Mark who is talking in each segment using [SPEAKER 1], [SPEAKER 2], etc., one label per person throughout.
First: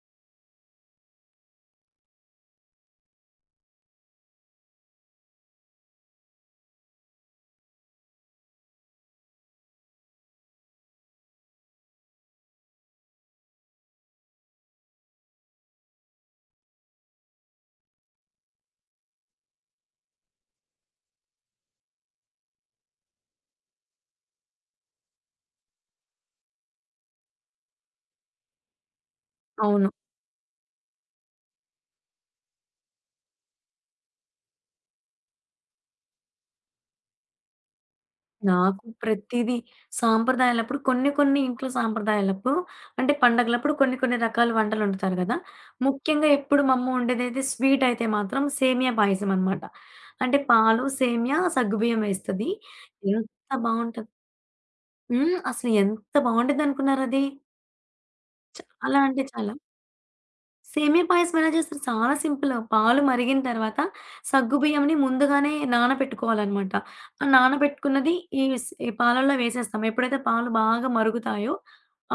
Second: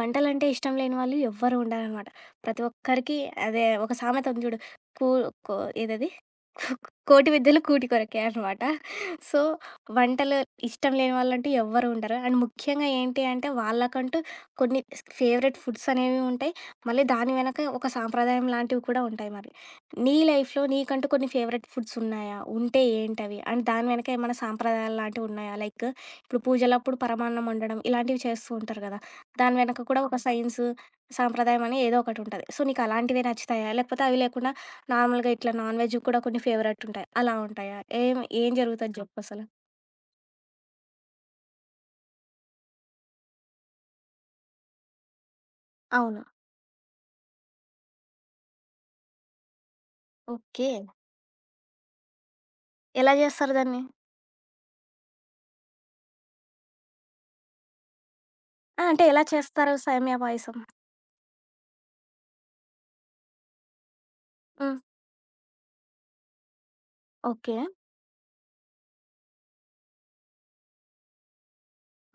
[SPEAKER 1] వంటలంటే ఇష్టం లేని వాళ్ళు ఎవ్వరూ ఉండరనమాట. ప్రతి ఒక్కరికి అదే ఒక సామెత ఉంది జూడు. కూ కో ఏదది. కూ 'కోటి విద్యలు కూటి కొరకే అనమాట.' సో, వంటలు ఇష్టం లేని వాళ్ళంటూ ఎవ్వరు ఉండరు. అండ్ ముఖ్యంగా ఏంటి అంటే వాళ్ళకంటూ కొన్ని స్క్ ఫేవరెట్ ఫుడ్స్ అనేవి ఉంటాయి. మళ్ళీ దాని వెనక ఒక సాంప్రదాయం లాంటివి కూడా ఉంటాయి మరి. నీ లైఫ్‌లో నీకంటూ కొన్ని ఫేవరెట్ ఫుడ్స్ ఉన్నాయా? ఉంటే ఏంటవి? అండ్ దాని వెనక ఏమన్నా సాంప్రదాయాలు లాంటివున్నాయా? లైక్, ఇప్పుడు పూజలప్పుడు పరమాన్నం ఒండడం ఇలాంటివి చేస్తూ ఉంటారు గదా! దాని వెనక
[SPEAKER 2] అవును.
[SPEAKER 1] కూడా ఒక సైన్స్ సాంప్రదాయం అనే ఏదో ఒకటి ఉంటది. సో నీకలాంటివే నచ్చుతాయా? లేకపోతే అవి లేకుండా నార్మల్‌గా ఇట్లా నాన్‌వెజ్‌వి కూడా కొన్ని ఫేవరెట్ ఉంటాయి. అలా ఉంటాయా? ఏం, ఏం
[SPEAKER 2] నాకు
[SPEAKER 1] జరుగుతది జెప్పసల?
[SPEAKER 2] ప్రతీదీ, సాంప్రదాయాలప్పుడు కొన్ని కొన్ని ఇంట్లో సాంప్రదాయాలప్పుడు, అంటే పండుగలప్పుడు కొన్ని కొన్ని రకాల వంటలొండుతారు గదా!
[SPEAKER 1] అవును.
[SPEAKER 2] ముఖ్యంగా ఎప్పుడు మా అమ్మొండేదైతే స్వీట్ అయితే మాత్రం సేమ్య పాయసం అనమాట. అంటే
[SPEAKER 1] ఓకే.
[SPEAKER 2] పాలు, సేమ్యా, సగ్గు బియ్యమేస్తది.
[SPEAKER 1] ఎలా
[SPEAKER 2] ఎంత
[SPEAKER 1] జేస్తారు దాన్ని?
[SPEAKER 2] బావుంటది. హ్మ్. అసలు ఎంత బావుండిద్డనుకున్నారది?
[SPEAKER 1] ఆ!
[SPEAKER 2] చాలా
[SPEAKER 1] అంటే ఎలా
[SPEAKER 2] అంటె చాలా.
[SPEAKER 1] చేస్తారు సేమ్యా పాయసం?
[SPEAKER 2] సేమియా పాయసం ఎలా జేస్తారు చాలా సింపులు. పాలు మరిగిన తర్వాత సగ్గు
[SPEAKER 1] హ్మ్.
[SPEAKER 2] బియ్యంని ముందుగానే నానపెట్టుకోవాలనమాట. ఆ
[SPEAKER 1] ఓకే.
[SPEAKER 2] నానబెట్టుకున్నది ఈవిస్ ఈ పాలల్లొ వేసేస్తాం. ఎప్పుడైతే పాలు బాగా మరుగుతాయో,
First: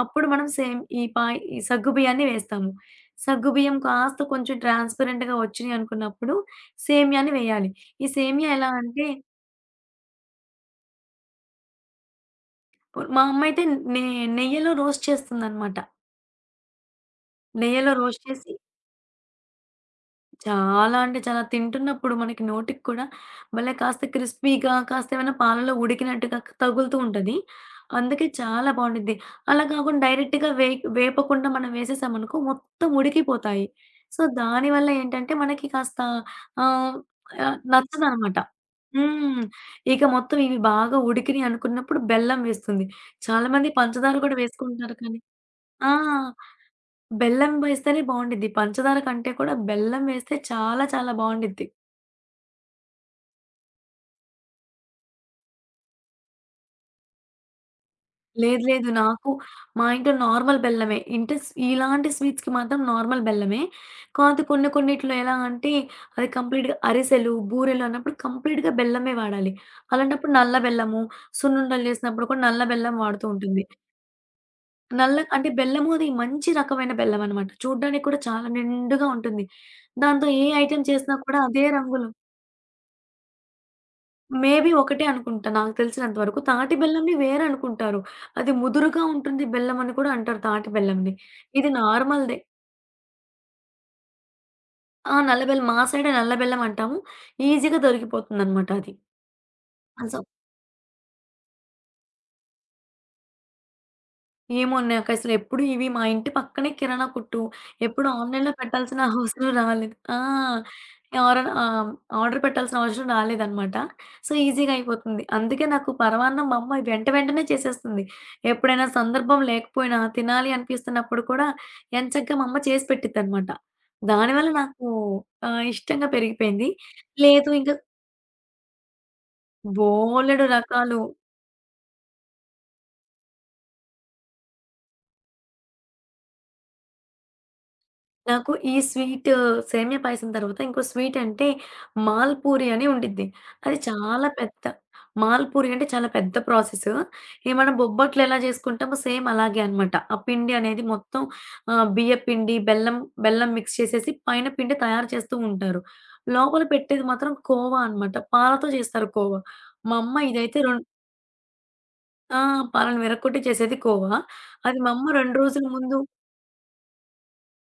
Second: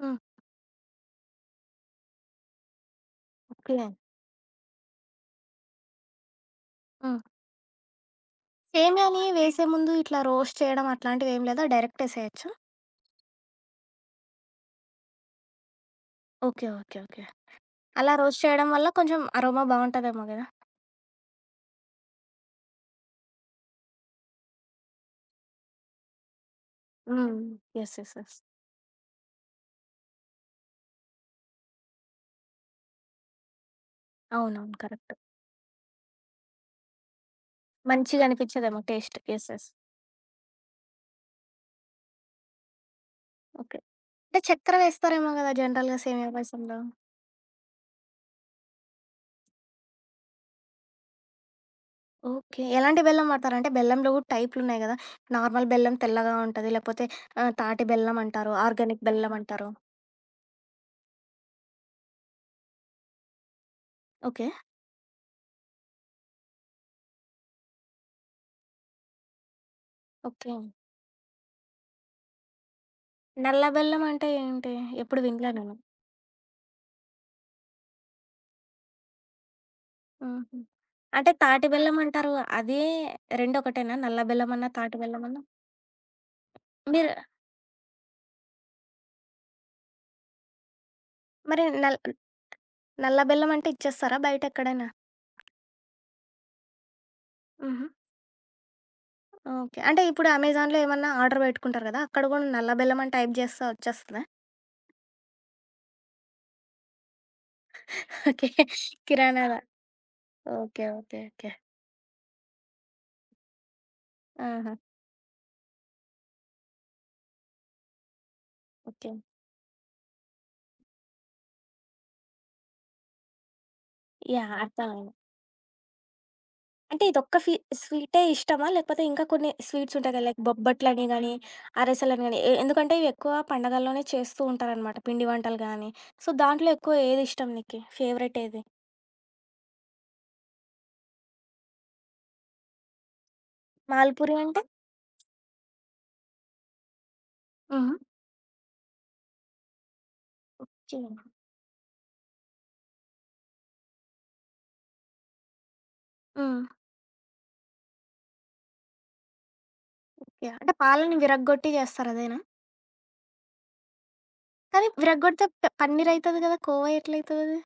[SPEAKER 1] హ్మ్.
[SPEAKER 2] అప్పుడు మనం సేమ్ ఈ పాయ్ ఈ సగ్గు బియ్యాన్ని వేస్తాము. సగ్గు బియ్యం
[SPEAKER 1] ఓకే.
[SPEAKER 2] కాస్త కొంచెం ట్రాన్స్‌పరెంట్‌గా వచ్చినయనుకున్నప్పుడు
[SPEAKER 1] హ్మ్.
[SPEAKER 2] సేమ్యాని వేయాలి. ఈ సేమ్యా ఎలా అంటే
[SPEAKER 1] సేమ్యాని వేసే ముందు ఇట్లా రోస్ట్ చేయడం అట్లాంటివేమి లేదా? డైరెక్ట్ ఏసేయొచ్చా?
[SPEAKER 2] ఓల్ మా అమ్మయితే నే నెయ్యలో రోస్ట్ చేస్తుందనమాట.
[SPEAKER 1] ఓకే. ఓకే. ఓకే.
[SPEAKER 2] నెయ్యలో
[SPEAKER 1] అలా
[SPEAKER 2] రోస్ట్
[SPEAKER 1] రోస్ట్
[SPEAKER 2] చేసి
[SPEAKER 1] చేయడం వల్ల కొంచెం అరోమా బావుంటదేమో గదా!
[SPEAKER 2] చాలా అంటే చాలా, తింటున్నప్పుడు మనకి నోటికి కూడా భలే కాస్త క్రిస్పీగా కాస్త ఏమైనా పాలల్లో ఉడికినట్టుగా తగులుతూ ఉంటది.
[SPEAKER 1] హ్మ్. యెస్. యెస్.
[SPEAKER 2] అందుకే
[SPEAKER 1] యెస్.
[SPEAKER 2] చాలా బావుండిద్ది. అలా గాకుండా డైరెక్టుగా వెయికి వేపకుండా మనం వేసేశామనుకో మొత్తం ఉడికిపోతాయి. సో,
[SPEAKER 1] అవునవును.
[SPEAKER 2] దానివల్ల
[SPEAKER 1] కరెక్టు.
[SPEAKER 2] ఏంటంటే మనకి కాస్త ఆహ్, ఆహ్,
[SPEAKER 1] మంచిగా
[SPEAKER 2] నచ్చదనమాట.
[SPEAKER 1] అనిపిచ్చదేమో టేస్ట్.
[SPEAKER 2] హ్మ్.
[SPEAKER 1] యెస్. యెస్.
[SPEAKER 2] ఇక మొత్తం ఇవి బాగా ఉడికినియి అనుకున్నప్పుడు బెల్లం వేస్తుంది. చాలామంది
[SPEAKER 1] ఓకే.
[SPEAKER 2] పంచదార కూడా
[SPEAKER 1] అంటే, చెక్కర
[SPEAKER 2] వేసుకుంటారు కానీ
[SPEAKER 1] వేస్తారేమో గదా!
[SPEAKER 2] ఆ!
[SPEAKER 1] జనరల్‌గా సేమియా పాయసంలో?
[SPEAKER 2] బెల్లం వేస్తేనే బావుండిద్ది. పంచదార కంటే కూడా బెల్లం వేస్తే చాలా చాలా బావుండిద్ది.
[SPEAKER 1] ఓకే. ఎలాంటి బెల్లం వాడతారంటే బెల్లంలో గూడా టైపులు ఉన్నాయి గదా! నార్మల్ బెల్లం తెల్లగా ఉంటది. లేపోతే, ఆ! తాటి బెల్లమంటారు,
[SPEAKER 2] లేదు, లేదు.
[SPEAKER 1] ఆర్గానిక్
[SPEAKER 2] నాకు
[SPEAKER 1] బెల్లమంటారు.
[SPEAKER 2] మా ఇంట్లో నార్మల్ బెల్లమే. ఇంటే స్ ఇలాంటి స్వీట్స్‌కి మాత్రం నార్మల్ బెల్లమే. కాతే,
[SPEAKER 1] ఓకే.
[SPEAKER 2] కొన్ని కొన్నిటిలో ఎలా అంటే అది కంప్లీట్‌గా అరిసెలు, బూరెలన్నప్పుడు, కంప్లీట్‌గా బెల్లమే వాడాలి. అలాంటప్పుడు
[SPEAKER 1] ఓకే.
[SPEAKER 2] నల్ల బెల్లము, సున్నుండలు చేసినప్పుడు కూడా నల్ల బెల్లం వాడుతూ ఉంటుంది.
[SPEAKER 1] నల్ల బెల్లమంటే ఏంటి?
[SPEAKER 2] నల్ల
[SPEAKER 1] ఎప్పుడు
[SPEAKER 2] అంటే,
[SPEAKER 1] వినలే నేను.
[SPEAKER 2] బెల్లము అది మంచి రకమైన బెల్లమనమాట. చూడ్డానికి కూడా చాలా నిండుగా ఉంటుంది. దాంతో ఏ
[SPEAKER 1] హుహు.
[SPEAKER 2] ఐటెమ్ చేసినా
[SPEAKER 1] అంటే,
[SPEAKER 2] కూడా అదే
[SPEAKER 1] తాటి
[SPEAKER 2] రంగులో
[SPEAKER 1] బెల్లమంటారు అదీ రెండొకటేనా నల్ల
[SPEAKER 2] మేబీ
[SPEAKER 1] బెల్లమన్నా, తాటి
[SPEAKER 2] ఒకటే
[SPEAKER 1] బెల్లమన్నా?
[SPEAKER 2] అనుకుంటా నాకు తెలిసినంత వరకు. తాటి బెల్లంని
[SPEAKER 1] మీరు
[SPEAKER 2] వేరనుకుంటారు. అది ముదురుగా ఉంటుంది బెల్లమని కూడా అంటారు తాటి బెల్లంని.
[SPEAKER 1] మరి
[SPEAKER 2] ఇది
[SPEAKER 1] నల్
[SPEAKER 2] నార్మల్‌దే.
[SPEAKER 1] నల్ల బెల్లమంటే ఇచ్చేస్తారా బయటెక్కడైనా?
[SPEAKER 2] ఆ! నల్ల బెల్లం. మా సైడే నల్ల బెల్లమంటాము. ఈజీగా
[SPEAKER 1] ఆహా!
[SPEAKER 2] దొరికిపోతుందనమాట అది.
[SPEAKER 1] ఓకే. అంటే,
[SPEAKER 2] ఆ! సో
[SPEAKER 1] ఇప్పుడు అమెజాన్‌లో ఏమన్నా ఆర్డర్ పెట్టుకుంటారు గదా! అక్కడ గూడా నల్ల బెల్లమని టైప్ జేస్తే వచ్చేస్తదా?
[SPEAKER 2] ఏమో నాకసలు ఎప్పుడు ఇవి మా ఇంటి పక్కనే కిరాణా కొట్టూ, ఎప్పుడు
[SPEAKER 1] ఓకే.
[SPEAKER 2] ఆన్‌లైన్‌లో పెట్టాల్సిన అవసరం
[SPEAKER 1] కిరాణార
[SPEAKER 2] రాలేదు. ఆ!
[SPEAKER 1] ఓకే. ఓకే. ఓకే.
[SPEAKER 2] ఎవరన్నా ఆహ్, హ్మ్. ఆర్డర్ పెట్టాల్సిన అవసరం రాలేదనమాట. సో, ఈజీగా
[SPEAKER 1] ఆహా!
[SPEAKER 2] అయిపోతుంది. అందుకే నాకు పరవాన్నం మా అమ్మ అది వెంట వెంటనే చేసేస్తుంది. ఎప్పుడైనా
[SPEAKER 1] ఓకే.
[SPEAKER 2] సందర్భం లేకపోయినా తినాలి అనిపిస్తున్నప్పుడు కూడా ఎంచగ్గా, మా అమ్మ చేసి పెట్టిద్దనమాట. దానివల్ల
[SPEAKER 1] యాహ్!
[SPEAKER 2] నాకు
[SPEAKER 1] అర్థమైంది.
[SPEAKER 2] ఆహ్, ఇష్టంగా పెరిగిపోయింది.
[SPEAKER 1] అంటే, ఇదొక్క
[SPEAKER 2] లేదు
[SPEAKER 1] ఫీ
[SPEAKER 2] ఇంక
[SPEAKER 1] స్వీటే ఇష్టమా? లేపోతే ఇంకా కొన్ని స్వీట్సుంటాయి కదా! లైక్
[SPEAKER 2] బోలెడు రకాలు.
[SPEAKER 1] బొబ్బట్లని గానీ, అరసెలని గాని, ఎ ఎందుకంటే ఇవి ఎక్కువ పండగల్లోనే చేస్తూ ఉంటారనమాట. పిండి వంటలు గాని, సో, దాంట్లో ఎక్కువ ఏది ఇష్టం నీకి ఫేవరెట్
[SPEAKER 2] నాకు
[SPEAKER 1] ఏది?
[SPEAKER 2] ఈ స్వీటూ సేమ్యా పాయసం తర్వాత ఇంకో స్వీటు అంటే, మాల్ పూరి అని ఉండిద్ది. అది చాలా
[SPEAKER 1] మాల్పూరి
[SPEAKER 2] పెద్ద
[SPEAKER 1] అంటే?
[SPEAKER 2] మాల్పూరి అంటే చాలా పెద్ద ప్రాసెసు. ఇవి మనం
[SPEAKER 1] హుహు.
[SPEAKER 2] బొబ్బట్లు ఎలా జేసుకుంటామో సేమ్ అలాగే అనమాట. ఆ పిండి అనేది
[SPEAKER 1] ఓకే.
[SPEAKER 2] మొత్తం ఆ! బియ్య పిండి, బెల్లం, బెల్లం మిక్స్ చేసేసి పైన పిండి తయారు చేస్తూ ఉంటారు. లోపల
[SPEAKER 1] హ్మ్.
[SPEAKER 2] పెట్టేది మాత్రం కోవా అనమాట. పాలతో జేస్తారు కోవ. మా అమ్మ
[SPEAKER 1] ఓకే.
[SPEAKER 2] ఇదైతే
[SPEAKER 1] అంటే,
[SPEAKER 2] రొం
[SPEAKER 1] పాలని విరగ్గొట్టి చేస్తారు
[SPEAKER 2] ఆ!
[SPEAKER 1] అదేనా?
[SPEAKER 2] పాలని విరక్కొట్టి చేసేది కోవా. అది
[SPEAKER 1] కానీ,
[SPEAKER 2] మా అమ్మ 2
[SPEAKER 1] విరగ్గొడితే
[SPEAKER 2] రోజులు
[SPEAKER 1] ప
[SPEAKER 2] ముందు
[SPEAKER 1] పన్నీరైతది గదా! కోవా ఎట్లయితదది?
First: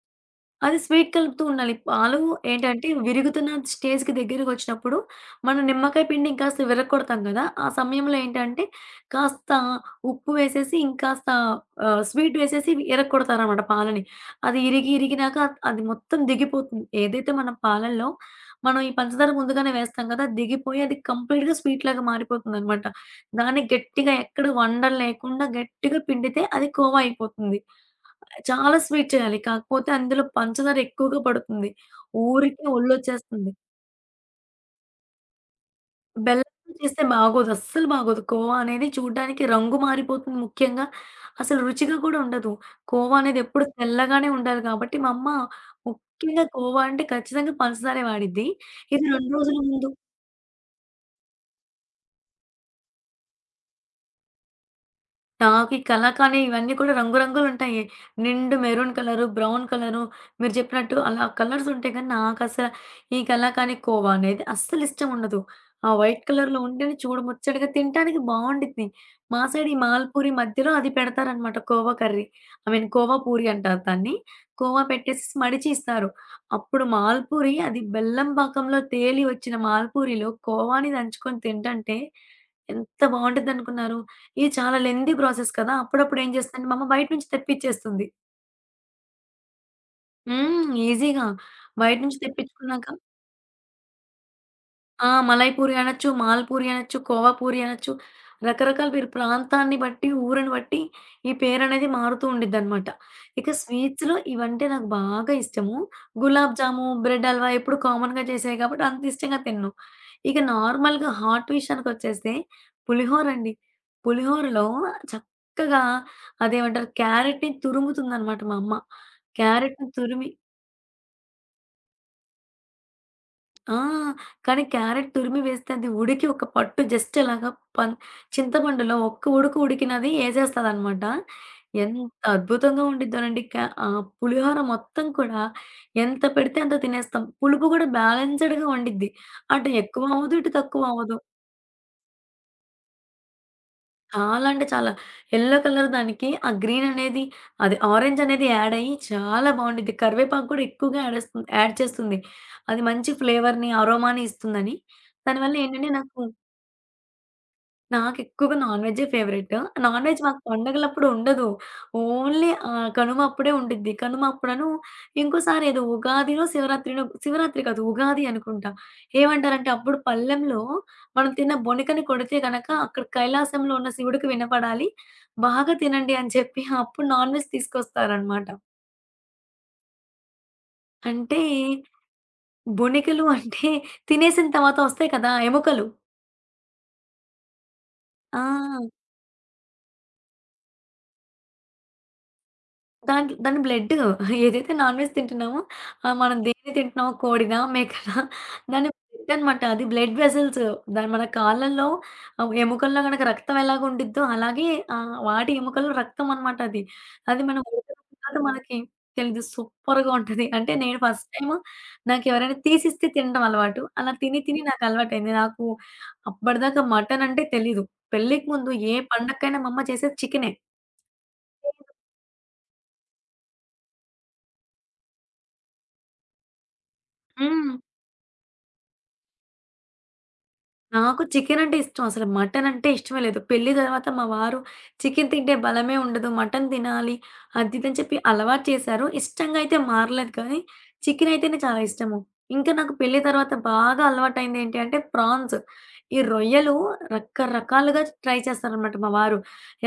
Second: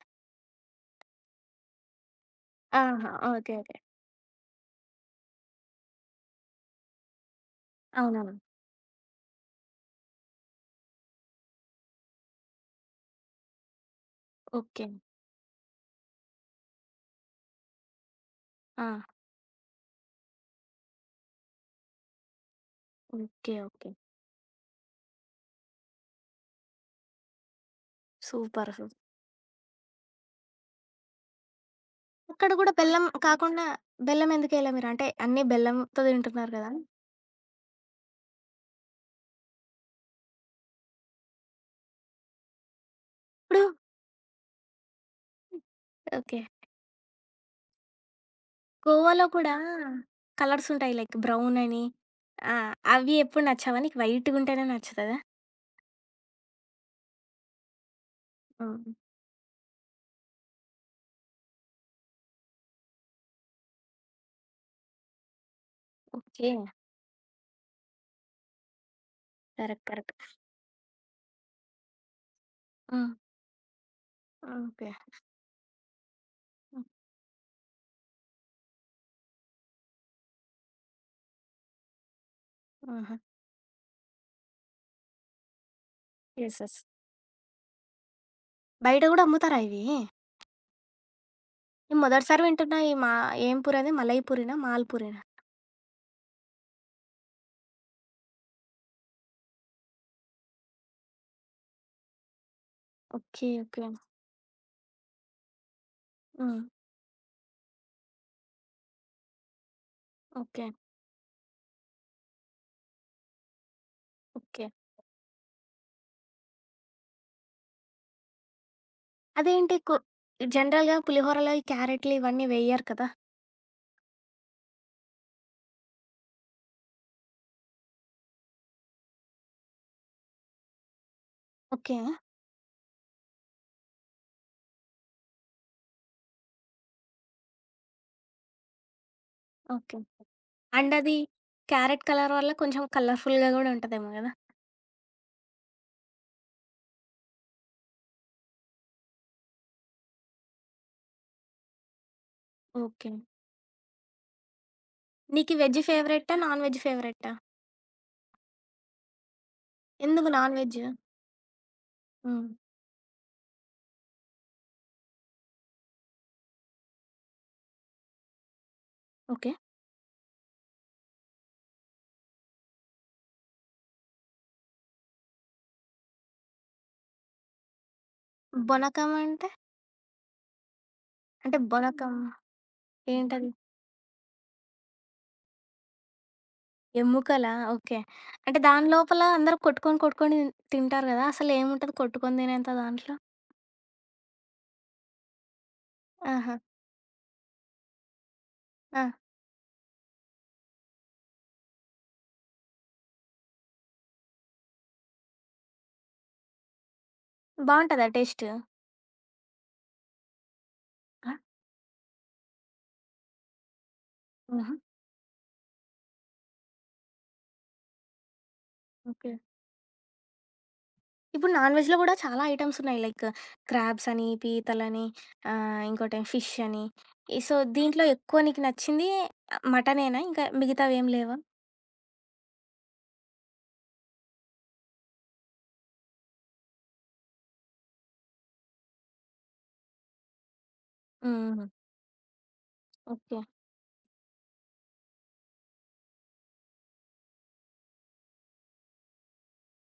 [SPEAKER 2] అది స్వీటు కలుపుతూ ఉండాలి. పాలు ఏంటంటే
[SPEAKER 1] ఆహా!
[SPEAKER 2] విరుగుతున్న
[SPEAKER 1] ఓకే. ఓకే.
[SPEAKER 2] స్టేజికి దగ్గరగొచ్చినప్పుడు మనం నిమ్మకాయ పిండి ఇంకాస్త విరక్కొడతాం కదా! ఆ సమయంలో
[SPEAKER 1] అవునవును.
[SPEAKER 2] ఏంటంటే, కాస్త ఉప్పు వేసేసి ఇంకాస్త ఆహ్, స్వీటు వేసేసి ఇరక్కొడతారనమాట పాలని. అది ఇరిగి,
[SPEAKER 1] ఓకే.
[SPEAKER 2] ఇరిగినాక అది మొత్తం దిగిపోతుంది. ఏదైతే మనం పాలల్లో మనం ఈ
[SPEAKER 1] ఆ!
[SPEAKER 2] పంచదార ముందుగానే వేస్తాం గదా! దిగిపోయి అది కంప్లీట్‌గా స్వీటులాగా మారిపోతుందనమాట.
[SPEAKER 1] ఓకే.
[SPEAKER 2] దాన్ని
[SPEAKER 1] ఓకే.
[SPEAKER 2] గట్టిగా ఎక్కడ వండలు లేకుండా గట్టిగా పిండితే, అది కోవా అయిపోతుంది. అది చాలా
[SPEAKER 1] సూపరసలు.
[SPEAKER 2] స్వీటు చేయాలి. కాకపోతే అందులో పంచదార ఎక్కువగా పడుతుంది.
[SPEAKER 1] ఇక్కడ
[SPEAKER 2] ఊరికే
[SPEAKER 1] కూడా బెల్లం
[SPEAKER 2] ఒళ్ళొచ్చేస్తంది.
[SPEAKER 1] కాకుండా బెల్లం ఎందుకేయలే మీరు? అంటే, అన్నీ బెల్లంతో తింటున్నారు గదా!
[SPEAKER 2] బెల్లంతో చేస్తే బాగోదు. అస్సలు బాగోదు. కోవా అనేది చూడ్డానికి రంగు మారిపోతుంది ముఖ్యంగా. అసలు రుచిగా కూడా ఉండదు. కోవా అనేది ఎప్పుడూ
[SPEAKER 1] ఇప్పుడు
[SPEAKER 2] తెల్లగానే ఉండాలి గాబట్టి, మా అమ్మ
[SPEAKER 1] ఓకే.
[SPEAKER 2] ముఖ్యంగా కోవా అంటే ఖచ్చితంగా పంచదారే వాడిద్ది. ఇది
[SPEAKER 1] కోవాలో
[SPEAKER 2] 2
[SPEAKER 1] కూడా
[SPEAKER 2] రోజుల ముందు
[SPEAKER 1] కలర్సుంటాయి లైక్ బ్రౌన్ అని, ఆహ్, అవి ఎప్పుడు నచ్చావా నీకు, వైటుగుంటేనే నచ్చుతదా?
[SPEAKER 2] నాకు ఈ కలాకానీ ఇవన్నీ కూడా రంగు రంగులుంటాయి. నిండు
[SPEAKER 1] అవును.
[SPEAKER 2] మెరూన్ కలరు, బ్రౌన్ కలరు మీరు జెప్పినట్టు అలా కలర్సుంటయి గానీ, నాకసలా ఈ కలాకానీ కోవా అనేది అస్సలు ఇష్టముండదు. ఆ వైట్
[SPEAKER 1] ఓకే.
[SPEAKER 2] కలర్‌లో ఉంటేనే చూడ ముచ్చటగా తినటానికి బావుండిద్ది. మా సైడ్ ఈ
[SPEAKER 1] కరెక్ట్. కరెక్ట్.
[SPEAKER 2] మాల్పూరి మధ్యలో అది పెడతారనమాట కోవా కర్రీ. ఐ మీన్
[SPEAKER 1] ఆ!
[SPEAKER 2] కోవా పూరి అంటారు దాన్ని. కోవా
[SPEAKER 1] ఓకే.
[SPEAKER 2] పెట్టేసేసి మడిచీ ఇస్తారు. అప్పుడు
[SPEAKER 1] ఆ!
[SPEAKER 2] మాల్పూరి అది బెల్లం పాకంలో తేలి వచ్చిన మాల్పూరిలో కోవాని దంచుకొని తింటంటే ఎంత
[SPEAKER 1] ఆహా!
[SPEAKER 2] బావుండిద్దనుకున్నారు, ఇది చాలా లెంథీ ప్రాసెస్ కదా! అప్పుడప్పుడు ఏం
[SPEAKER 1] యెస్.
[SPEAKER 2] చేస్తుందంటే
[SPEAKER 1] యెస్.
[SPEAKER 2] మా అమ్మ బయట నుంచి తెప్పిచ్చేస్తుంది.
[SPEAKER 1] బయట గూడా అమ్ముతారా ఇవీ?
[SPEAKER 2] హ్మ్. ఈజీగా బయట
[SPEAKER 1] నేను
[SPEAKER 2] నుంచి
[SPEAKER 1] మొదటిసారి వింటున్నా ఈ
[SPEAKER 2] తెప్పిచ్చుకున్నాక
[SPEAKER 1] మా ఏంపూరి అది? మలైపూరినా
[SPEAKER 2] ఆ!
[SPEAKER 1] మాల్పూరినా?
[SPEAKER 2] మలాయపూరి అనొచ్చు, మాల్పూరి అనొచ్చు, కోవాపూరి అనొచ్చు. రకరకాల పేరు ప్రాంతాన్ని బట్టి, ఊరుని బట్టి ఈ పేరనేది మారుతూ ఉండిద్దనమాట.
[SPEAKER 1] ఓకే.
[SPEAKER 2] ఇక
[SPEAKER 1] ఓకే.
[SPEAKER 2] స్వీట్స్‌లో ఇవంటే నాకు బాగా ఇష్టము.
[SPEAKER 1] హ్మ్.
[SPEAKER 2] గులాబ్‌జాము, బ్రెడ్ హల్వా ఎప్పుడు కామన్‌గా జేసేయి కాబట్టి అంత ఇష్టంగా తిను. ఇక
[SPEAKER 1] ఓకే.
[SPEAKER 2] నార్మల్‌గా హాట్ విషయానికొచ్చేస్తే పులిహోరండి. పులిహూరలో
[SPEAKER 1] ఓకే.
[SPEAKER 2] చక్కగా అదేమంటారు క్యారెట్‌ని తురుముతుందనమాట మా అమ్మ.
[SPEAKER 1] అదేంటి
[SPEAKER 2] క్యారెట్
[SPEAKER 1] కు
[SPEAKER 2] తురిమి
[SPEAKER 1] జనరల్‌గా పులిహోరలో ఈ క్యారెట్లు ఇవన్నీ వేయ్యరు కదా!
[SPEAKER 2] ఆ! కానీ క్యారెక్ట్ తురిమి వేస్తే అది ఉడికి ఒక పట్టు జస్ట్ అలాగా పన్ చింతమండులో ఒక్క ఉడుకు ఉడికినది యెసేస్తదనమాట.
[SPEAKER 1] ఓకే.
[SPEAKER 2] ఎంత అద్భుతంగా ఉండిద్దోనండి క ఆహ్, పులిహోర మొత్తం కూడా, ఎంత పెడితే అంత తినేస్తాం. పులుపు గూడా బాలెన్స్డ్‌గా ఉండిద్ది. అంటే
[SPEAKER 1] ఓకే.
[SPEAKER 2] ఎక్కువ అవ్వదు. ఇటు తక్కువ
[SPEAKER 1] అండ్ అది.
[SPEAKER 2] అవ్వదు.
[SPEAKER 1] క్యారెట్ కలర్ వల్ల కొంచెం కలర్ఫుల్‌గా గూడా ఉంటదేమో గదా!
[SPEAKER 2] చాలా అంటే చాలా. యెల్లో కలర్ దానికి ఆ గ్రీననేది అది ఆరెంజనేది యాడయ్యి చాలా బావుండిద్ది. కరివేపాకు గూడా ఎక్కువగా యాడేస్తు యాడ్ చేస్తుంది. అది మంచి
[SPEAKER 1] ఓకే.
[SPEAKER 2] ఫ్లేవర్‌ని, అరోమాని ఇస్తుందని. దానివల్ల
[SPEAKER 1] నీకీ వెజ్
[SPEAKER 2] ఏంటంటే నాకు
[SPEAKER 1] ఫేవరెట్టా? Non veg ఫేవరెట్టా?
[SPEAKER 2] నాకెక్కువగా నాన్‌వెజ్జే ఫేవరెట్. నాన్‌వెజ్
[SPEAKER 1] ఎందుకు
[SPEAKER 2] మాకు
[SPEAKER 1] నాన్‌వెజ్?
[SPEAKER 2] పండుగలప్పుడు ఉండదు.
[SPEAKER 1] హ్మ్.
[SPEAKER 2] ఓన్లీ ఆహ్, కనుమ అప్పుడే ఉండిద్ది. కనుమ అప్పుడను ఇంకోసారి ఏదో ఉగాదినో శివరాత్రినో శివరాత్రి కాదు. ఉగాది అనుకుంటా.
[SPEAKER 1] ఓకే.
[SPEAKER 2] ఏమంటారంటే అప్పుడు పల్లెంలో మనం తిన్న బొనికని కొడితే గనక అక్కడ కైలాసంలో ఉన్న శివుడికి వినపడాలి. బాగా తినండి అని చెప్పి అప్పుడు నాన్‌వెజ్ తీసుకొస్తారనమాట.
[SPEAKER 1] బొనకం అంటే.
[SPEAKER 2] అంటే!
[SPEAKER 1] అంటే బొలకా
[SPEAKER 2] బొనికలు
[SPEAKER 1] ఏంటది?
[SPEAKER 2] అంటే తినేసిన తర్వాత ఒస్తాయి కదా! ఎముకలు.
[SPEAKER 1] ఎమ్ముకలా ఓకే. అంటే
[SPEAKER 2] ఆ!
[SPEAKER 1] దానిలోపల అందరూ కొట్టుకొని కొట్టుకొని తింటారు గదా! అసలు ఏముంటది కొట్టుకొని తినేంత దాంట్లో?
[SPEAKER 2] దాంట్ దాని బ్లడ్డు. ఏదైతే నాన్‌వెజ్ తింటున్నామో ఆహ్, మనం
[SPEAKER 1] ఆహా!
[SPEAKER 2] దేన్ని తింటున్నామో కోడిదా, మేకనా? దాన్ని
[SPEAKER 1] ఆ!
[SPEAKER 2] బ్లడ్డన్నమాట. అది బ్లడ్ వెసల్స్. దా మన కాళ్ళల్లో ఎముకల్లో గనక రక్తం ఎలాగు ఉండిద్దో అలాగే ఆహ్, వాటి ఎముకల్లో రక్తం అనమాట అది. అది మనకి
[SPEAKER 1] బావుంటదా
[SPEAKER 2] ఉడకబెట్టే దాకా
[SPEAKER 1] టేస్టు?
[SPEAKER 2] మనకి తెలీదు. సూపర్‌గా ఉంటది. అంటే నేను ఫస్ట్
[SPEAKER 1] ఆ!
[SPEAKER 2] టైము నాకెవరైనా తీసిస్తే తినడం అలవాటు. అలా తిని తిని
[SPEAKER 1] హుహు.
[SPEAKER 2] నాకు అలవాటైంది. నాకు అప్పడదాకా మటనంటే తెలీదు. పెళ్ళికి ముందు ఏ
[SPEAKER 1] ఓకే.
[SPEAKER 2] పండకైనా మా అమ్మ చేసేది చికెనే.
[SPEAKER 1] ఇప్పుడు
[SPEAKER 2] చేయదు.
[SPEAKER 1] నాన్‌వెజ్‌లో గూడా చాలా ఐటమ్స్ ఉన్నాయి. లైక్ క్రాబ్స్ అని, పీతలని ఆహ్, ఇంకోటి ఫిష్షని, ఈ సో,
[SPEAKER 2] హ్మ్.
[SPEAKER 1] దీంట్లో ఎక్కువ నీకు నచ్చింది ఆహ్, మటనేనా? ఇంకా మిగతావేం
[SPEAKER 2] నాకు
[SPEAKER 1] లేవా?
[SPEAKER 2] చికెనంటే ఇష్టం అసలు మటనంటే ఇష్టమే లేదు. పెళ్లి తర్వాత మా వారు చికెను తింటే బలమే ఉండదు. మటను తినాలి అది ఇది అని చెప్పి అలవాటు చేశారు. ఇష్టంగా అయితే మారలేదు కానీ, చికెనైతేనే
[SPEAKER 1] హ్మ్.
[SPEAKER 2] చాలా ఇష్టము. ఇంకా నాకు పెళ్లి
[SPEAKER 1] ఓకే.
[SPEAKER 2] తర్వాత బాగా అలవాటైంది ఏంటి అంటే ప్రాన్స్. ఈ రొయ్యలు రకరకాలుగా ట్రై చేస్తారనమాట మా వారు.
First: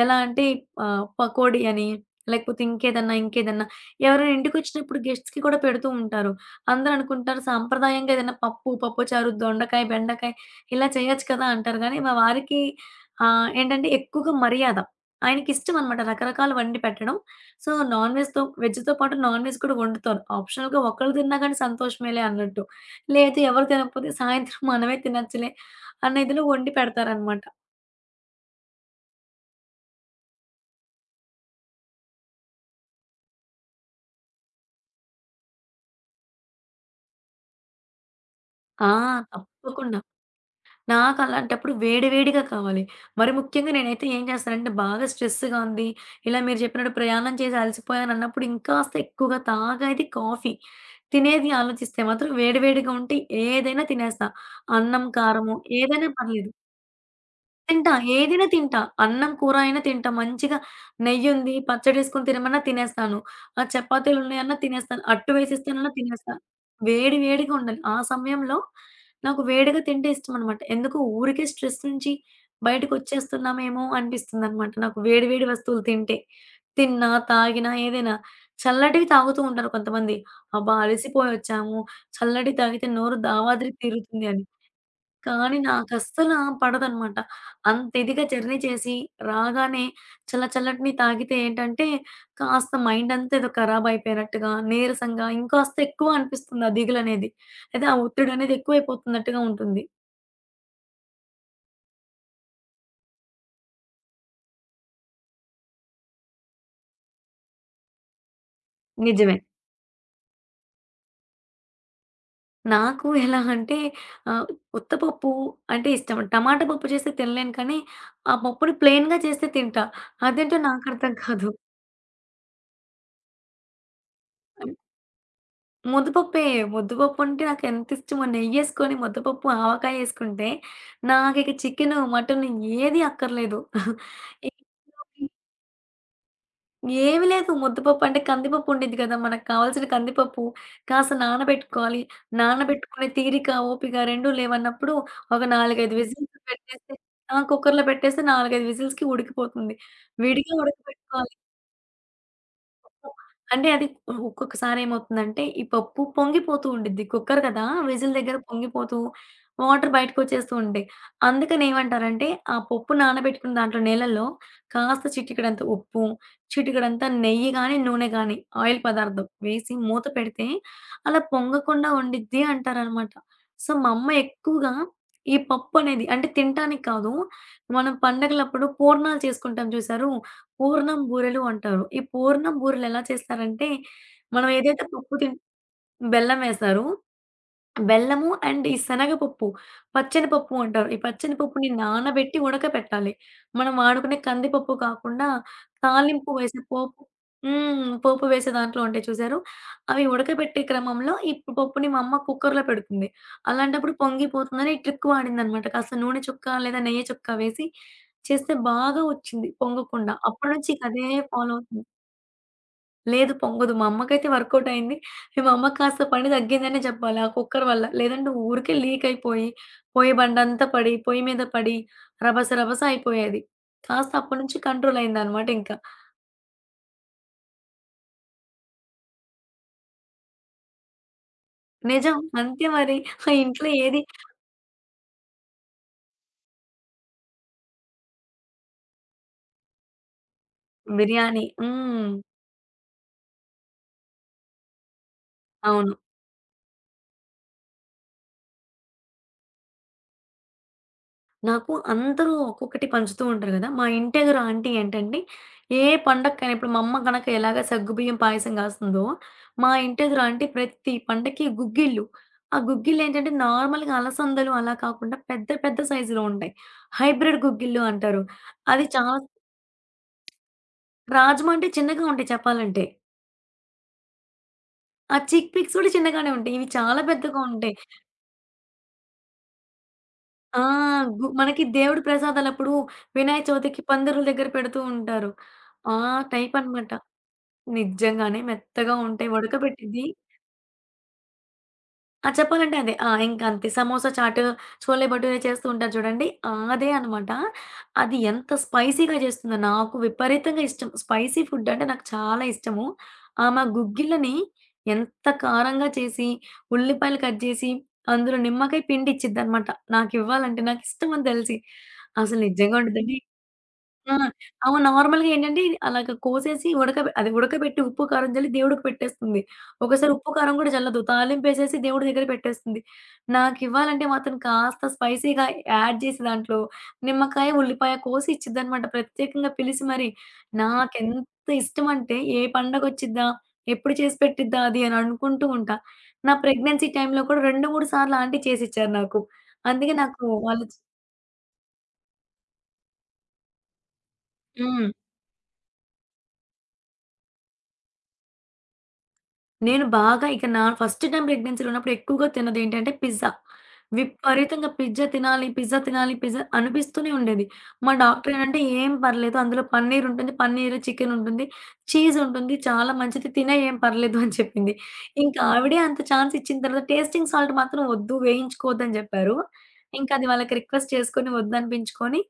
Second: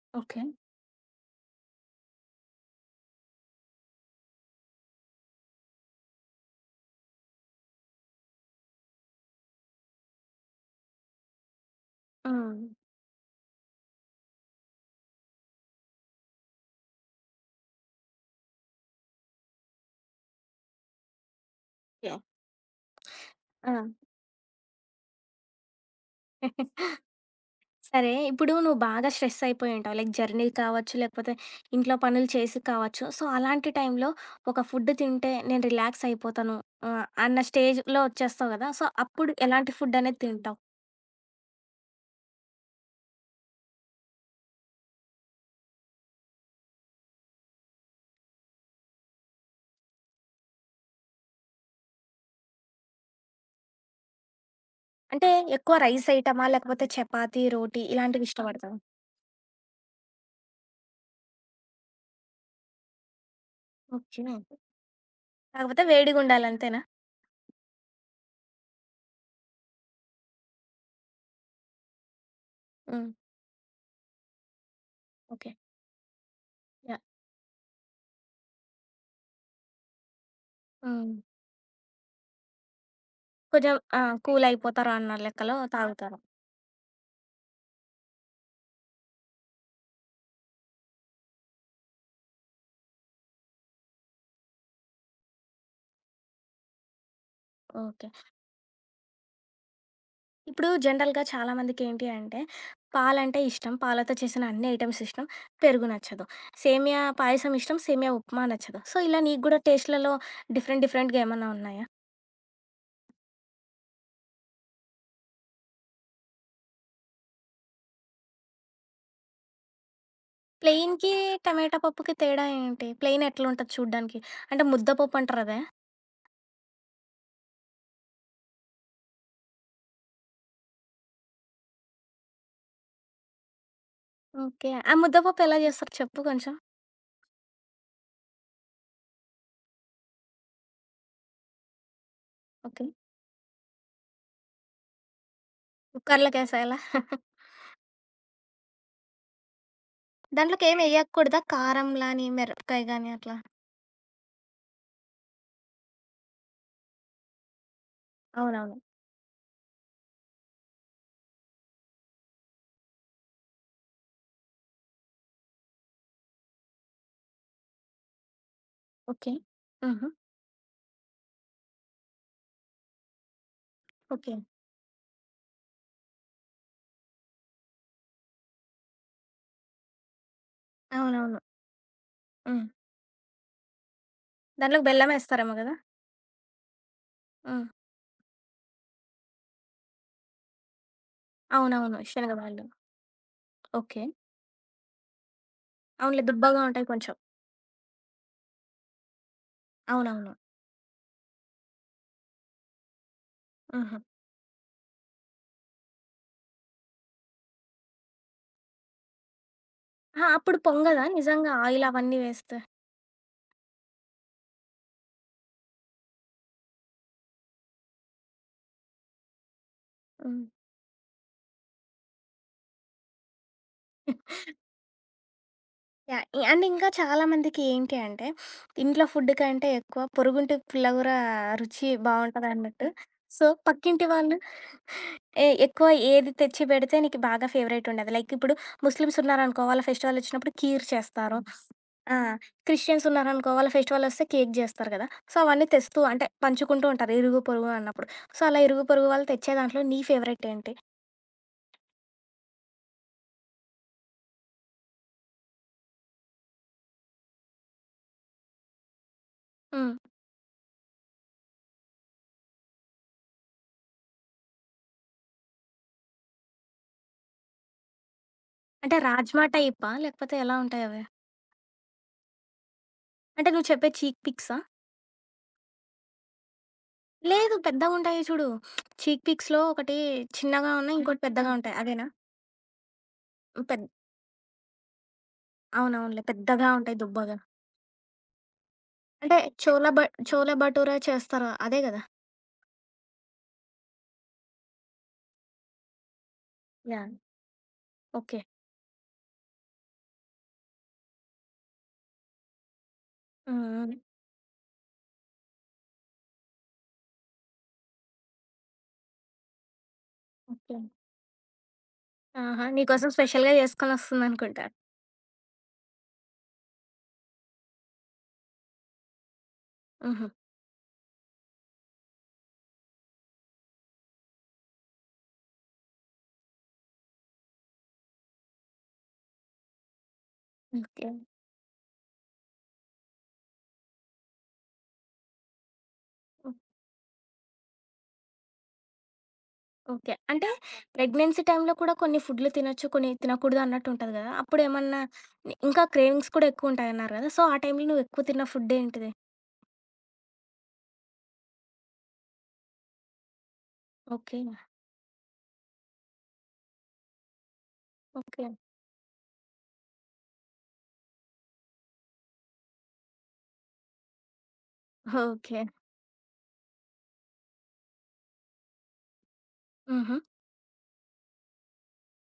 [SPEAKER 2] ఎలా
[SPEAKER 1] ఓకే.
[SPEAKER 2] అంటే ఆహ్, పకోడీ అని లేకపోతే ఇంకేదన్నా ఇంకేదన్నా ఎవరైనా ఇంటికొచ్చినప్పుడు గెస్ట్స్‌కి కూడా పెడుతూ ఉంటారు. అందరూ అనుకుంటారు సాంప్రదాయంగా ఏదైనా పప్పు, పప్పుచారు, దొండకాయ, బెండకాయ ఇలా చేయొచ్చు కదా! అంటారు. గానీ, మా వారికి
[SPEAKER 1] ఆ!
[SPEAKER 2] ఆహ్, ఏంటంటే ఎక్కువగా మర్యాద. ఆయనకి ఇష్టం అనమాట. రకరకాల వండి పెట్టడం. సో, నాన్‌వెజ్‌తో వెజ్‌తో పాటు నాన్‌వెజ్ కూడా వండుతారు. ఆప్షనల్‌గా ఒక్కళ్ళు తిన్నా గానీ,
[SPEAKER 1] యాహ్!
[SPEAKER 2] సంతోషమేలే అన్నట్టు. లేదు ఎవరు
[SPEAKER 1] ఆ!
[SPEAKER 2] తినకపోతే సాయంత్రం మనమే తినొచ్చులే అన్నఇదిలో వండి పెడతారనమాట.
[SPEAKER 1] సరే. ఇప్పుడు నువ్వు బాగా స్ట్రెస్సయిపోయి ఉంటావు. లైక్ జర్నీ కావచ్చు, లేకపోతే ఇంట్లో పనులు చేసి కావచ్చు. సో, అలాంటి టైం‌లో ఒక ఫుడ్ తింటే నేను రిలాక్స్ అయిపోతాను. ఆహ్, అన్న స్టేజ్‌లో ఒచ్చేస్తావు గదా! సో,
[SPEAKER 2] ఆ!
[SPEAKER 1] అప్పుడు ఎలాంటి ఫుడ్
[SPEAKER 2] తప్పకుండా.
[SPEAKER 1] అనేది తింటావు?
[SPEAKER 2] నాకు అలాంటప్పుడు వేడి వేడిగా కావాలి. మరి ముఖ్యంగా నేనైతే ఏం చేస్తానంటే బాగా స్ట్రెస్‌గా ఉంది. ఇలా మీరు జెప్పినట్టు ప్రయాణం చేసి అలసిపోయాని అన్నప్పుడు ఇంకాస్త ఎక్కువగా తాగేది కాఫీ. తినేది ఆలోచిస్తే మాత్రం వేడి వేడిగా ఉంటే ఏదైనా తినేస్తా. అన్నం
[SPEAKER 1] అంటే
[SPEAKER 2] కారము
[SPEAKER 1] ఎక్కువ రైస్
[SPEAKER 2] ఏదైనా
[SPEAKER 1] ఐటమా?
[SPEAKER 2] పర్లేదు.
[SPEAKER 1] లేకపోతే చపాతీ, రోటి
[SPEAKER 2] తింటా
[SPEAKER 1] ఇలాంటివి
[SPEAKER 2] ఏదైనా
[SPEAKER 1] ఇష్టపడతవా?
[SPEAKER 2] తింటా అన్నం కూర అయినా తింటా. మంచిగా నెయ్యుంది, పచ్చడెసుకొని తినమన్నా తినేస్తాను. ఆ చపాతీలు
[SPEAKER 1] ఓకే.
[SPEAKER 2] ఉన్నాయన్నా తినేస్తాను. అట్టు
[SPEAKER 1] కాకపోతే
[SPEAKER 2] వేసేస్తానన్నా తినేస్తా.
[SPEAKER 1] వేడిగుండాలి అంతేనా?
[SPEAKER 2] వేడి వేడిగా ఉండాలి. ఆ సమయంలో నాకు వేడిగా తింటే ఇష్టంనమాట. ఎందుకు ఊరికే స్ట్రెస్ నుంచి
[SPEAKER 1] హ్మ్.
[SPEAKER 2] బయటకొచ్చేస్తున్నామేమో! అనిపిస్తుందనమాట. నాకు వేడి వేడి
[SPEAKER 1] ఓకే.
[SPEAKER 2] వస్తువులు తింటే
[SPEAKER 1] యాహ్!
[SPEAKER 2] తిన్నా, తాగినా ఏదైనా చల్లటివి తాగుతూ ఉంటారు కొంతమంది. అబ్బా!
[SPEAKER 1] హ్మ్.
[SPEAKER 2] అలసిపోయొచ్చాము, చల్లటి తాగితే నోరు దావాద్రి
[SPEAKER 1] కొంచెం ఆ!
[SPEAKER 2] తీరుతుంది అని.
[SPEAKER 1] కూలయిపోతారన్నా లెక్కలో
[SPEAKER 2] కానీ నాకు
[SPEAKER 1] తాగుతారు.
[SPEAKER 2] అస్సలు పడదనమాట. అంత ఇదిగా జర్నీ చేసి రాగానే చల్ల చల్లటిని తాగితే ఏంటంటే కాస్త మైండంతా ఏదో ఖరాబయిపోయినట్టుగా, నీరసంగా ఇంకాస్త ఎక్కువ అనిపిస్తుంది ఆ దిగులనేది. లేతే ఆ
[SPEAKER 1] ఓకే.
[SPEAKER 2] ఒత్తిడనేది ఎక్కువైపోతున్నట్టుగా ఉంటుంది.
[SPEAKER 1] ఇప్పుడు జనరల్‌గా చాలామందికి ఏంటి అంటే, పాలంటే ఇష్టం, పాలతో చేసిన అన్ని ఐటెమ్స్ ఇష్టం, పెరుగు నచ్చదు. సేమియా పాయసం ఇష్టం, సేమియా ఉప్మా నచ్చదు. సో, ఇలా
[SPEAKER 2] నిజమే.
[SPEAKER 1] నీకు కుడా టేస్ట్‌లలో డిఫరెంట్, డిఫరెంట్‌గా ఏమన్నా ఉన్నాయా?
[SPEAKER 2] నాకు ఎలా అంటే, ఆహ్, ఉత్త పప్పు అంటే, ఇష్టం. టమాటా పప్పు చేస్తే తినలేను కానీ, ఆ పప్పుని ప్లెన్‌గా చేస్తే తింటా. అదేంటో
[SPEAKER 1] ప్లెయిన్‌కి,
[SPEAKER 2] నాకర్థం కాదు.
[SPEAKER 1] టమాటా పప్పుకి తేడా ఏంటి? ప్లెయిన్ ఎట్లుంటది చూడ్డానికి? అంటే,
[SPEAKER 2] అమ్
[SPEAKER 1] ముద్ద పప్పు అంటారాదా?
[SPEAKER 2] ముద్దపప్పే. ముద్దపప్పుంటే నాకేంత ఇష్టమో నెయ్యేసుకొని ముద్దపప్పు ఆవకాయ ఎసుకుంటే, నాకిక చికెను, మటను ఏది అక్కర్లేదు. ఎ
[SPEAKER 1] ఓకే. ఆ
[SPEAKER 2] [unintelligible]
[SPEAKER 1] ముద్దపప్పు ఎలా జేస్తారు చెప్పు కొంచెం?
[SPEAKER 2] ఏమి లేదు ముద్దపప్పుంటే, కందిపప్పు ఉండిద్ది కదా! మనకి కావాల్సిన కందిపప్పు, కాస్త నానబెట్టుకోవాలి,
[SPEAKER 1] ఓకే.
[SPEAKER 2] నానబెట్టుకునే తీరిక, ఓపిక 2 లేవన్నప్పుడు ఒక 4, 5
[SPEAKER 1] కుక్కర్లకు
[SPEAKER 2] విజీల్స్
[SPEAKER 1] ఎసేయాల?
[SPEAKER 2] పెట్టేస్తే ఆ! కుక్కర్‌లో పెట్టేస్తే 4, 5 విజీల్స్‌కి ఉడికిపోతుంది. విడిగా
[SPEAKER 1] దాంట్లోకేం
[SPEAKER 2] ఉడికబెట్టుకోవాలి
[SPEAKER 1] ఎయకూడదా? కారం లాని, మిరపకాయ గాని
[SPEAKER 2] [unintelligible]
[SPEAKER 1] అట్లా?
[SPEAKER 2] అంటే, అది ఒక్కొక్కసారి ఏమవుతుందంటే, ఈ పప్పు పొంగిపోతూ ఉండిద్ది. కుక్కర్ కదా! విజిల్ దగ్గర
[SPEAKER 1] అవునవును.
[SPEAKER 2] పొంగిపోతూ, వాటరు బయటికోచ్చేస్తూ ఉంటయి. అందుకనే ఏమంటారంటే, ఆ పప్పు నానబెట్టుకూన దాంట్లో నీలల్లో కాస్త చిటికేడంత ఉప్పు చిటికేడంతా నెయ్యి గాని, నూనె గాని ఆయిల్ పదార్థం
[SPEAKER 1] ఓకే.
[SPEAKER 2] వేసి, మూత
[SPEAKER 1] ఆహా!
[SPEAKER 2] పెడితే అలా పొంగకుండా ఉండిద్ది అంటారనమాట. సో, మా అమ్మ
[SPEAKER 1] ఓకే.
[SPEAKER 2] ఎక్కువగా ఈ పప్పునేది అంటే తింటానికి కాదు. మనం పడుగలప్పుడు పూర్ణాలు చేసుకుంటాం చూసారు! పూర్ణం
[SPEAKER 1] అవునవును.
[SPEAKER 2] బూరెలు అంటారు. ఈ పూర్ణం
[SPEAKER 1] హ్మ్.
[SPEAKER 2] బూరెలేలా చేస్తారంటే, మనం ఏదైతే
[SPEAKER 1] దాంట్లో‌కి
[SPEAKER 2] పప్పు చేన్
[SPEAKER 1] బెల్లమేస్తారేమో గదా!
[SPEAKER 2] బెల్లం వేస్తారు.
[SPEAKER 1] హ్మ్.
[SPEAKER 2] బెల్లము అండ్ ఈ శనగపప్పు, పచ్చనపప్పు అంటారు. ఈ పచ్చన పప్పుని
[SPEAKER 1] అవునవును.
[SPEAKER 2] నానబెట్టి
[SPEAKER 1] శనగబాల్లు.
[SPEAKER 2] ఉడకపెట్టాలి. మనం
[SPEAKER 1] ఓకే.
[SPEAKER 2] వాడుకునే కందిపప్పు కాకుండా,
[SPEAKER 1] అవునులే,
[SPEAKER 2] తాలింపు వేసే
[SPEAKER 1] దుబ్బగా ఉంటాయి
[SPEAKER 2] పోపు
[SPEAKER 1] కొంచెం.
[SPEAKER 2] హ్మ్. పోపు వేసే దాంట్లో ఉంటాయి చూసారు. అవి
[SPEAKER 1] అవునవును.
[SPEAKER 2] ఉడకబెట్టే క్రమంలో ఈ పప్పుని మా అమ్మ కుక్కర్‌లో పెడుతుంది. అలాంటప్పుడు
[SPEAKER 1] ఆహా!
[SPEAKER 2] పొంగిపోతుందని ఈ ట్రిక్ వాడిందనమాట. కాస్త నూనె చుక్కా, లేదా నెయ్య చుక్క వేసి చేస్తే బాగా ఒచ్చింది పొంగకుండా.
[SPEAKER 1] ఆ! అప్పుడు
[SPEAKER 2] అప్పటినుంచి ఇక
[SPEAKER 1] పొంగదా
[SPEAKER 2] అదే
[SPEAKER 1] నిజంగా
[SPEAKER 2] ఫాలో అవుతుంది.
[SPEAKER 1] ఆయిల్ అవన్నీ వేస్తే?
[SPEAKER 2] లేదు పొంగదు. మా అమ్మకైతే వర్కౌటయింది. ఈ మా అమ్మక్కాస్త పని తగ్గిందనే చెప్పాలి. ఆ కుక్కర్ వల్ల. లేదంటే ఊరికే లీక్ అయిపోయి, పోయ్య
[SPEAKER 1] హ్మ్.
[SPEAKER 2] బండంతా పడి, పొయ్యి మీద పడి, రబస రబస అయిపోయేది. కాస్త అప్పటి నుంచి కంట్రోలైందనమాట ఇంక.
[SPEAKER 1] యాహ్! ఇ అండ్ ఇంకా చాలామందికి ఏంటి అంటే, ఇంట్లో ఫుడు కంటే ఎక్కువ పొరుగుంటి పుల్లగూర ఆ రుచి
[SPEAKER 2] నిజం. అంతే
[SPEAKER 1] బావుంటదన్నట్టు.
[SPEAKER 2] మరి ఆ
[SPEAKER 1] సో,
[SPEAKER 2] ఇంట్లో ఏది
[SPEAKER 1] పక్కింటి వాళ్ళు, ఏ ఎక్కువ ఏది తెచ్చి పెడితే నీకు బాగా ఫేవరైటుండేది. లైకిప్పుడు ముస్లిమ్సున్నరనుకో వాళ్ళ ఫెస్టివలొచ్చినప్పుడు కీర్ చేస్తారు.
[SPEAKER 2] బిర్యానీ. హ్మ్.
[SPEAKER 1] ఆ! క్రిస్టియన్సున్నారనుకో వాళ్ళ ఫెస్టివలొస్తే కేక్ చేస్తారు కదా! సో, అవన్నీ
[SPEAKER 2] అవును.
[SPEAKER 1] తెస్తూ అంటే పంచుకుంటూ ఉంటారు. ఇరుగు పొరుగు అన్నప్పుడు. సో, అలా ఇరుగు పొరుగు వాళ్ళు తెచ్చే దాంట్లో నీ ఫేవరెటేంటి?
[SPEAKER 2] నాకు అందరూ ఒక్కొక్కటి పంచుతూ ఉంటారు కదా. మా ఇంట ఎదురు ఆంటి ఏంటంటే, ఏ పండగకైనా ఇప్పుడు మా అమ్మ గనక ఎలాగ సగ్గుబియ్యం పాయసం కాస్తుందో, మా
[SPEAKER 1] హ్మ్.
[SPEAKER 2] ఇంటెదురా అంటి ప్రతి పండగకి గుగ్గిళ్లు. ఆ గుగ్గిల్లేంటంటే నార్మల్‌గా అలసందలు అలా కాకుండా పెద్ద పెద్ద సైజులో ఉంటాయి. హైబ్రిడ్ గుగ్గిల్లు అంటారు. అది
[SPEAKER 1] అంటే
[SPEAKER 2] చాల
[SPEAKER 1] రాజ్మా టైపా? లేకపోతే ఎలా ఉంటాయవి?
[SPEAKER 2] రాజమండ్రి చిన్నగా ఉంటాయి చెప్పాలంటె.
[SPEAKER 1] అంటే నువ్వు చెప్పేది చీక్ పిక్సా?
[SPEAKER 2] ఆ చిక్ పిక్స్ గూడా చిన్నగానే ఉంటాయి. ఇవి చాలా పెద్దగా
[SPEAKER 1] లేదు
[SPEAKER 2] ఉంటాయి.
[SPEAKER 1] పెద్దగుంటాయి చూడు. చీక్ పిక్స్‌లో ఒకటి
[SPEAKER 2] ఆ!
[SPEAKER 1] చిన్నగా ఉన్నాయి. ఇంకోటి
[SPEAKER 2] గు
[SPEAKER 1] పెద్దగా
[SPEAKER 2] మనకి
[SPEAKER 1] ఉంటాయి.
[SPEAKER 2] దేవుడి
[SPEAKER 1] అవేనా?
[SPEAKER 2] ప్రసాదాలప్పుడు వినాయక చవితికి
[SPEAKER 1] పెద్
[SPEAKER 2] పందిర్ల దగ్గర పెడుతూ ఉంటారు. ఆ
[SPEAKER 1] అవునవునులే. పెద్దగా
[SPEAKER 2] టైపనమాట.
[SPEAKER 1] ఉంటాయి దుబ్బగా.
[SPEAKER 2] నిజ్జంగానే మెత్తగా ఉంటాయి.
[SPEAKER 1] అంటే చోల బ
[SPEAKER 2] ఉడకబెట్టిది
[SPEAKER 1] చోలే బటోరె చేస్తారు అదే గదా!
[SPEAKER 2] ఆ! చెప్పాలంటే అదే. ఆ! ఇంకంతే సమోసా చాట్, చోలే బటోరే చేస్తూ ఉంటారు చూడండి. ఆ! అదే
[SPEAKER 1] యాహ్!
[SPEAKER 2] అనమాట. అది
[SPEAKER 1] ఓకే.
[SPEAKER 2] ఎంత స్పైసీగా జేస్తుందో నాకు విపరీతంగా ఇష్టం. స్పైసీ ఫుడ్డంటే నాకు చాలా ఇష్టము.
[SPEAKER 1] హ్మ్.
[SPEAKER 2] ఆమా
[SPEAKER 1] హ్మ్.
[SPEAKER 2] గుగ్గిల్లని, ఎంత కారంగా చేసి, ఉల్లిపాయలు కట్ జేసి, అందులో నిమ్మకాయ పిండిచ్చిద్దనమాట. నాకివ్వాలంటే
[SPEAKER 1] ఓకే.
[SPEAKER 2] నాకిష్టమని తెలిసి. అసలు
[SPEAKER 1] ఆహా!
[SPEAKER 2] నిజ్జంగా
[SPEAKER 1] నీకోసం
[SPEAKER 2] ఉండదండి
[SPEAKER 1] స్పెషల్‌గా
[SPEAKER 2] ఆ!
[SPEAKER 1] జేసుకొనిస్తుందనుకుంటా.
[SPEAKER 2] అమ నార్మల్‌గా ఏంటంటే, అలాగా కోసేసి ఉడక అదే ఉడకబెట్టి ఉప్పు, కారం జల్లి దేవుడికి పెట్టేస్తుంది. ఒకోసారి ఉప్పు
[SPEAKER 1] హుహు.
[SPEAKER 2] కారం గూడా జల్లదు. తాలింపేసేసి దేవుడి దగ్గర పెట్టేస్తుంది. నాకివ్వాలంటే మాత్రం కాస్త స్పైసీగా యాడ్ చేసి దాంట్లో, నిమ్మకాయ, ఉల్లిపాయ కోసి ఇచ్చిద్దనమాట. ప్రత్యేకంగా పిలిసి మరీ.
[SPEAKER 1] ఓకే.
[SPEAKER 2] నాకెంత ఇష్టం అంటే ఏ పండగొచ్చిద్దా? ఎప్పుడు చేసి పెట్టిద్దా? అది అని అనుకుంటూ ఉంటా. నా ప్రెగ్నెన్సీ టైంలో కూడా 2, 3 సార్లు ఆంటీ చేసిచ్చారు నాకు. అందుకే
[SPEAKER 1] ఓకే.
[SPEAKER 2] నాకు
[SPEAKER 1] అంటే
[SPEAKER 2] వాళ్ళు చ్
[SPEAKER 1] ప్రెగ్నెన్సీ టైమ్‌లో కూడా కొన్ని ఫుడ్లు తినొచ్చు. కొన్ని తినకూడదన్నట్టు ఉంటది కదా! అప్పుడు
[SPEAKER 2] హ్మ్.
[SPEAKER 1] ఏమన్నా ఇంకా క్రేమింగ్స్ కూడా ఎక్కువు ఉంటాయి అన్నారు గదా! సో ఆ టైంలో నువ్వు ఎక్కువ తిన్న ఫుడ్డేంటిది?
[SPEAKER 2] నేను బాగా ఇక నా ఫస్ట్ టైమ్ ప్రెగ్నెన్సీలో ఉన్నప్పుడు ఎక్కువగా తిన్నదేంటంటే పిజ్జా.
[SPEAKER 1] ఓకే.
[SPEAKER 2] విపరీతంగా పిజ్జా తినాలి, పిజ్జా తినాలి పిజ్జా అనిపిస్తూనే ఉండేది. మా
[SPEAKER 1] ఓకే.
[SPEAKER 2] డాక్టరేంటంటే "ఏం పర్లేదు. అందులో పన్నీరుంటుంది పన్నీరు, చికెనుంటుంది. చీజుంటుంది. చాలా మంచిది తినెయి ఏం పర్లేదు" అని చెప్పింది. ఇంకా
[SPEAKER 1] ఓకే.
[SPEAKER 2] ఆవిడే అంత ఛాన్స్ ఇచ్చిన తర్వాత "టేస్టింగ్ సాల్ట్ మాత్రం వద్దు వేయించుకోవద్దు" అని జెప్పారు. ఇంకా
[SPEAKER 1] హుహు.
[SPEAKER 2] అది వాళ్ళకి రిక్వెస్ట్ చేసుకొని వద్దనిపించుకొని,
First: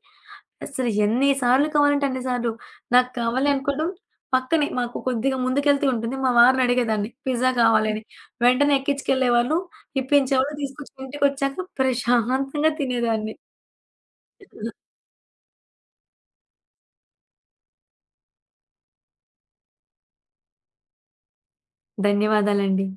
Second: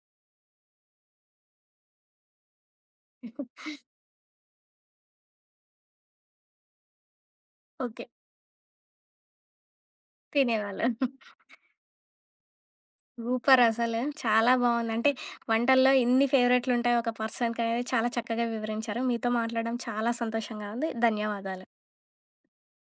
[SPEAKER 2] అసలు ఎన్ని సార్లు కావాలంటే అన్ని సార్లు. నాకు కావాలి అనుకోడం, పక్కనే మాకు కొద్దిగా ముందుకెళ్తే ఉంటుంది. మా వారినడిగేదాన్ని "పిజ్జా కావాలి" అని
[SPEAKER 1] ఓకే.
[SPEAKER 2] వెంటనే ఎక్కిచ్చుకెళ్ళేవాళ్ళు, ఇప్పించేవాళ్ళు.
[SPEAKER 1] తినేవాళ్ళు.
[SPEAKER 2] తీసుకొచ్చి ఇంటికొచ్చాక ప్రశాంతంగా తినేదాన్ని.
[SPEAKER 1] సూపరసలు. చాలా బావుంది. అంటే వంటల్లో ఇన్ని ఫేవరెట్లుంటాయి ఒక పర్సన్‌కనేది చాలా చక్కగా వివరించారు. మీతో మాట్లాడడం చాలా సంతోషంగా ఉంది. ధన్యవాదాలు.
[SPEAKER 2] ధన్యవాదాలండి.